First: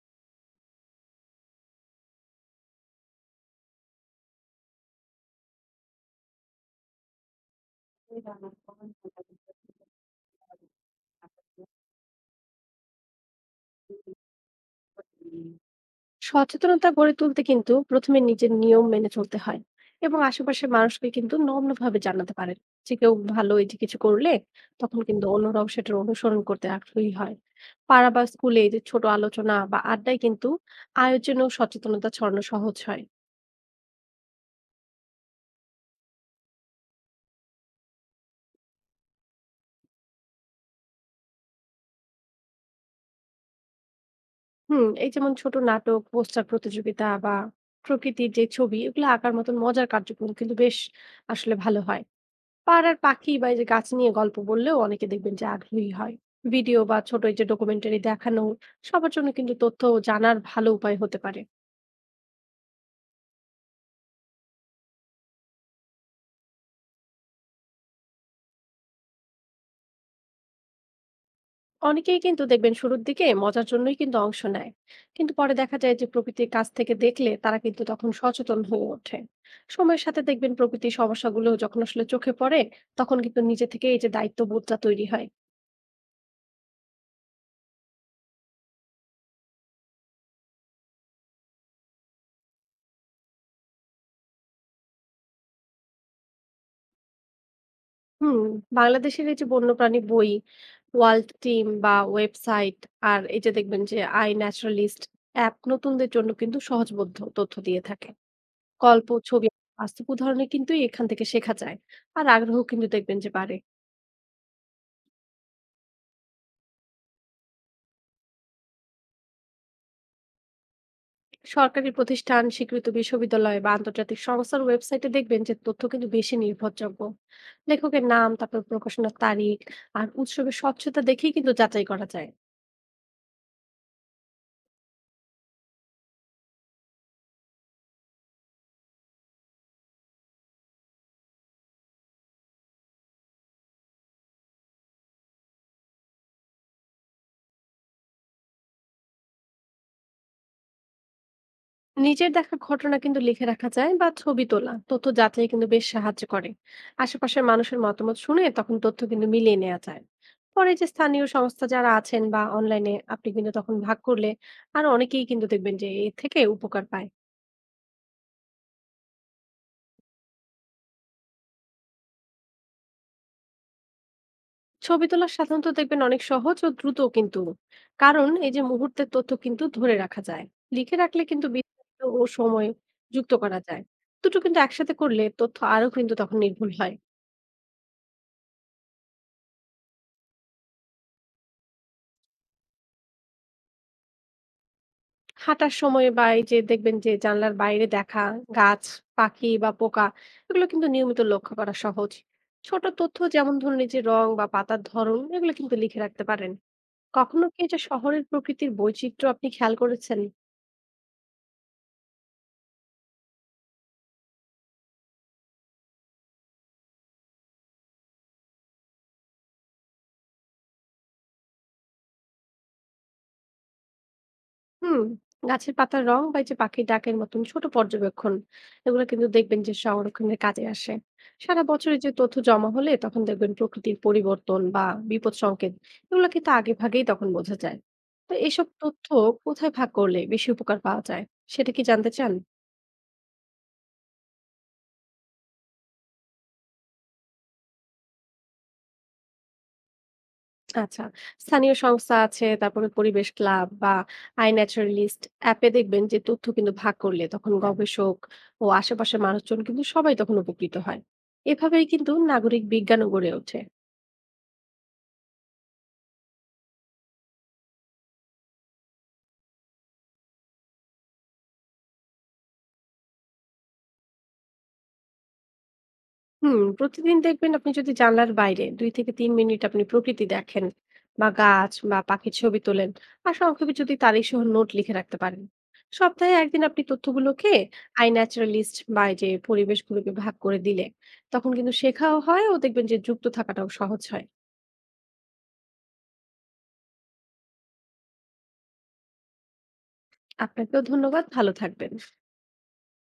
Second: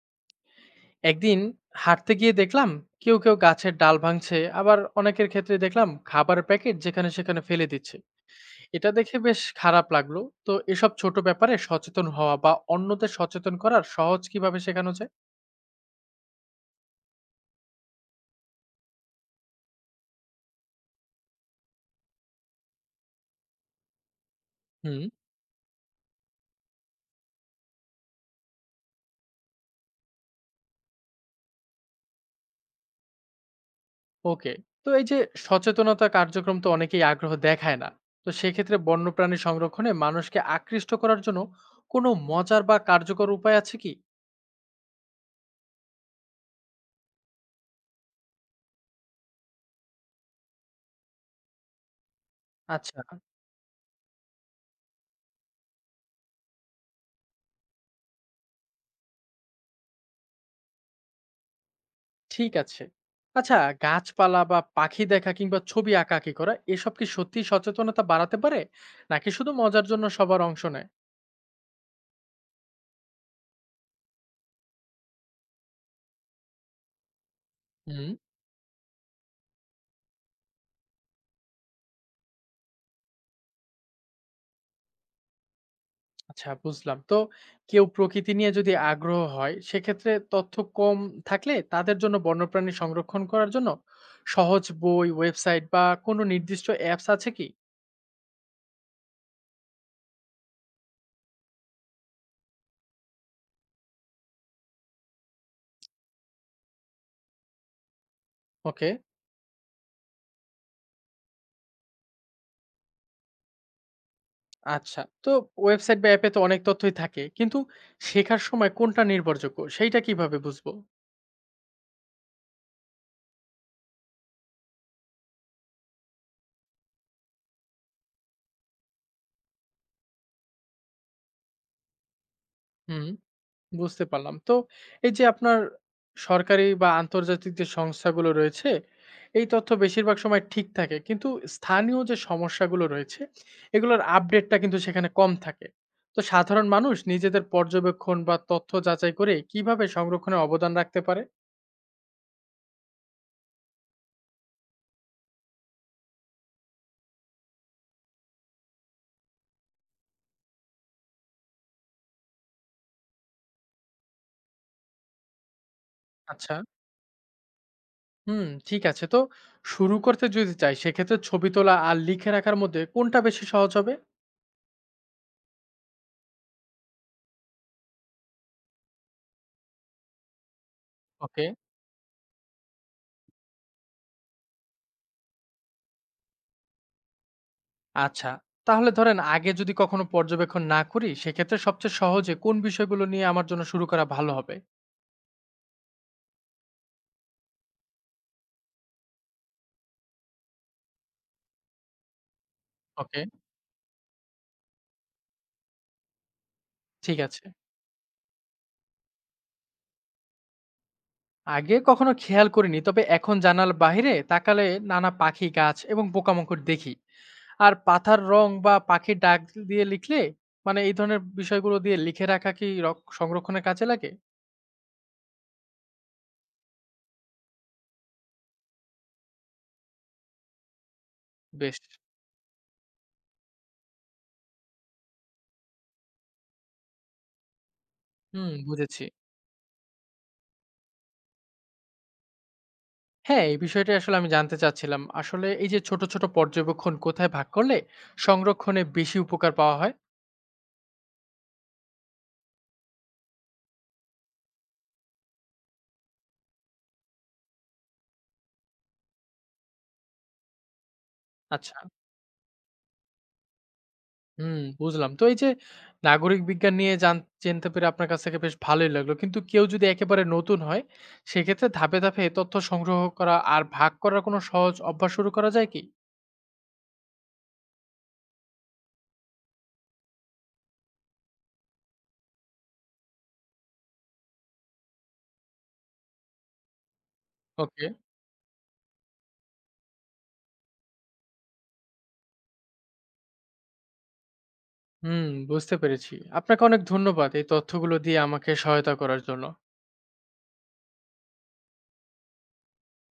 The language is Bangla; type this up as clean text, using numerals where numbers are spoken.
একদিন হাঁটতে গিয়ে দেখলাম কেউ কেউ গাছের ডাল ভাঙছে, আবার অনেকের ক্ষেত্রে দেখলাম খাবারের প্যাকেট যেখানে সেখানে ফেলে দিচ্ছে। এটা দেখে বেশ খারাপ লাগলো। তো এসব ছোট ব্যাপারে সচেতন হওয়া বা অন্যদের সচেতন করার সহজ কিভাবে শেখানো যায়? সচেতনতা গড়ে তুলতে কিন্তু প্রথমে নিজের নিয়ম মেনে চলতে হয়, এবং আশেপাশের মানুষকে কিন্তু নগ্নভাবে জানাতে পারেন যে কেউ ভালো এই যে কিছু করলে তখন হুম। কিন্তু অন্যরাও সেটার অনুসরণ করতে আগ্রহী হয়। পাড়া বা স্কুলে এই যে ছোট আলোচনা বা আড্ডায় কিন্তু আয়োজনেও সচেতনতা ছড়ানো সহজ হয়। ওকে। তো এই যে সচেতনতা কার্যক্রম তো অনেকেই আগ্রহ দেখায় না। তো সেক্ষেত্রে বন্যপ্রাণী সংরক্ষণে মানুষকে আকৃষ্ট করার জন্য কোনো মজার বা কার্যকর উপায় আছে কি? হুম, এই যেমন ছোট নাটক, পোস্টার প্রতিযোগিতা বা প্রকৃতির যে ছবি এগুলো আঁকার মতন মজার কার্যক্রম কিন্তু বেশ আসলে ভালো হয়। পাড়ার আচ্ছা। পাখি বা এই যে গাছ নিয়ে গল্প বললেও অনেকে দেখবেন যে আগ্রহী হয়। ভিডিও বা ছোট এই যে ডকুমেন্টারি দেখানো সবার জন্য কিন্তু তথ্য জানার ভালো উপায় হতে পারে। ঠিক আছে। আচ্ছা, গাছপালা বা পাখি দেখা কিংবা ছবি আঁকাআঁকি করা এসব কি সত্যিই সচেতনতা বাড়াতে পারে? নাকি শুধু মজার জন্য সবার অংশ নেয়? অনেকেই কিন্তু দেখবেন শুরুর দিকে মজার জন্যই কিন্তু অংশ নেয়, কিন্তু পরে দেখা যায় যে প্রকৃতির কাছ থেকে দেখলে তারা কিন্তু তখন হুম। সচেতন হয়ে ওঠে। সময়ের সাথে দেখবেন প্রকৃতির সমস্যাগুলো যখন আসলে চোখে পড়ে, তখন কিন্তু নিজে থেকে এই যে দায়িত্ববোধটা তৈরি হয়। আচ্ছা, বুঝলাম। তো কেউ প্রকৃতি নিয়ে যদি আগ্রহ হয় সেক্ষেত্রে তথ্য কম থাকলে তাদের জন্য বন্যপ্রাণী সংরক্ষণ করার জন্য সহজ বই, ওয়েবসাইট বা কোনো নির্দিষ্ট অ্যাপস আছে কি? হুম, বাংলাদেশের এই যে বন্যপ্রাণী বই, ওয়ার্ল্ড টিম বা ওয়েবসাইট, আর এই যে দেখবেন যে iNaturalist অ্যাপ নতুনদের জন্য কিন্তু সহজবোধ্য তথ্য দিয়ে থাকে। ওকে। গল্প, ছবি, বাস্তব উদাহরণে কিন্তু এখান থেকে শেখা যায়। আর আগ্রহ কিন্তু দেখবেন যে বাড়ে। আচ্ছা। তো ওয়েবসাইট বা অ্যাপে তো অনেক তথ্যই থাকে, কিন্তু শেখার সময় কোনটা নির্ভরযোগ্য সেইটা কিভাবে বুঝবো? সরকারি প্রতিষ্ঠান, স্বীকৃত বিশ্ববিদ্যালয় বা আন্তর্জাতিক সংস্থার ওয়েবসাইটে দেখবেন যে তথ্য কিন্তু বেশি নির্ভরযোগ্য। লেখকের নাম, তারপর প্রকাশনার তারিখ আর উৎসবের স্বচ্ছতা দেখেই কিন্তু যাচাই করা যায়। হুম। বুঝতে পারলাম। তো এই যে আপনার সরকারি বা আন্তর্জাতিক যে সংস্থাগুলো রয়েছে, এই তথ্য বেশিরভাগ সময় ঠিক থাকে। কিন্তু স্থানীয় যে সমস্যাগুলো রয়েছে, এগুলোর আপডেটটা কিন্তু সেখানে কম থাকে। তো সাধারণ মানুষ নিজেদের পর্যবেক্ষণ বা তথ্য যাচাই করে কিভাবে সংরক্ষণে অবদান রাখতে পারে? নিজের দেখা ঘটনা কিন্তু লিখে রাখা যায় বা ছবি তোলা তথ্য যাচাই কিন্তু বেশ সাহায্য করে। আশেপাশের মানুষের মতামত শুনে তখন তথ্য কিন্তু মিলিয়ে নেওয়া যায়। পরে যে স্থানীয় সংস্থা যারা আছেন বা অনলাইনে আপনি কিন্তু তখন ভাগ করলে আর অনেকেই কিন্তু দেখবেন যে এর থেকে আচ্ছা। উপকার পায়। হুম, ঠিক আছে। তো শুরু করতে যদি চাই, সেক্ষেত্রে ছবি তোলা আর লিখে রাখার মধ্যে কোনটা বেশি সহজ হবে? ছবি তোলা সাধারণত দেখবেন অনেক সহজ ও দ্রুত কিন্তু, কারণ এই যে মুহূর্তের তথ্য কিন্তু ধরে রাখা যায়। লিখে রাখলে ওকে। কিন্তু বিস্তারিত ও সময় যুক্ত করা যায়। দুটো কিন্তু একসাথে করলে তথ্য আরো কিন্তু তখন নির্ভুল হয়। আচ্ছা, তাহলে ধরেন আগে যদি কখনো পর্যবেক্ষণ না করি, সেক্ষেত্রে সবচেয়ে সহজে কোন বিষয়গুলো নিয়ে আমার জন্য শুরু করা ভালো হবে? হাঁটার সময় বা এই যে দেখবেন যে জানলার বাইরে দেখা গাছ, পাখি বা পোকা, এগুলো কিন্তু নিয়মিত লক্ষ্য করা সহজ। ছোট তথ্য ওকে। যেমন ধরুন এই যে রং বা পাতার ধরন, এগুলো কিন্তু লিখে রাখতে পারেন। ঠিক আছে। কখনো কি এই যে শহরের প্রকৃতির বৈচিত্র্য আপনি খেয়াল করেছেন? আগে কখনো খেয়াল করিনি, তবে এখন জানালার বাইরে তাকালে নানা পাখি, গাছ এবং পোকামাকড় দেখি। আর পাতার রং বা পাখির ডাক দিয়ে লিখলে, মানে এই ধরনের বিষয়গুলো দিয়ে লিখে রাখা কি সংরক্ষণের কাজে লাগে? হুম, গাছের পাতার রং বা এই যে পাখির ডাকের মতন ছোট পর্যবেক্ষণ, এগুলো কিন্তু দেখবেন যে সংরক্ষণের কাজে আসে। সারা বেশ। বছরের যে তথ্য জমা হলে তখন দেখবেন প্রকৃতির পরিবর্তন বা বিপদ সংকেত, এগুলো কিন্তু আগে ভাগেই তখন বোঝা যায়। তো হুম, এসব বুঝেছি। তথ্য কোথায় ভাগ করলে বেশি উপকার পাওয়া যায় সেটা কি জানতে চান? হ্যাঁ, এই বিষয়টা আসলে আমি জানতে চাচ্ছিলাম। আসলে এই যে ছোট ছোট পর্যবেক্ষণ কোথায় ভাগ করলে সংরক্ষণে বেশি উপকার পাওয়া হয়? আচ্ছা। স্থানীয় সংস্থা আছে, তারপরে পরিবেশ ক্লাব বা iNaturalist অ্যাপে দেখবেন যে তথ্য কিন্তু ভাগ করলে তখন গবেষক ও আশেপাশের মানুষজন কিন্তু সবাই তখন উপকৃত হয়। আচ্ছা। এভাবেই কিন্তু নাগরিক বিজ্ঞানও গড়ে ওঠে। হুম, বুঝলাম। তো এই যে নাগরিক বিজ্ঞান নিয়ে জানতে পেরে আপনার কাছ থেকে বেশ ভালোই লাগলো। কিন্তু কেউ যদি একেবারে নতুন হয়, সেক্ষেত্রে ধাপে ধাপে তথ্য সংগ্রহ করা আর ভাগ করার কোনো সহজ অভ্যাস শুরু করা যায় কি? হুম, প্রতিদিন দেখবেন আপনি যদি জানলার বাইরে 2 থেকে 3 মিনিট আপনি প্রকৃতি দেখেন বা গাছ বা পাখির ছবি তোলেন, আর সংক্ষেপে যদি তারিখ সহ নোট লিখে রাখতে পারেন, সপ্তাহে একদিন আপনি তথ্যগুলোকে ওকে। আই ন্যাচারালিস্ট বা এই যে পরিবেশগুলোকে ভাগ করে দিলে তখন কিন্তু শেখাও হয় ও দেখবেন যে যুক্ত থাকাটাও সহজ হয়। হুম, বুঝতে পেরেছি। আপনাকে অনেক ধন্যবাদ এই তথ্যগুলো দিয়ে আমাকে সহায়তা করার জন্য। আপনাকেও ধন্যবাদ, ভালো থাকবেন।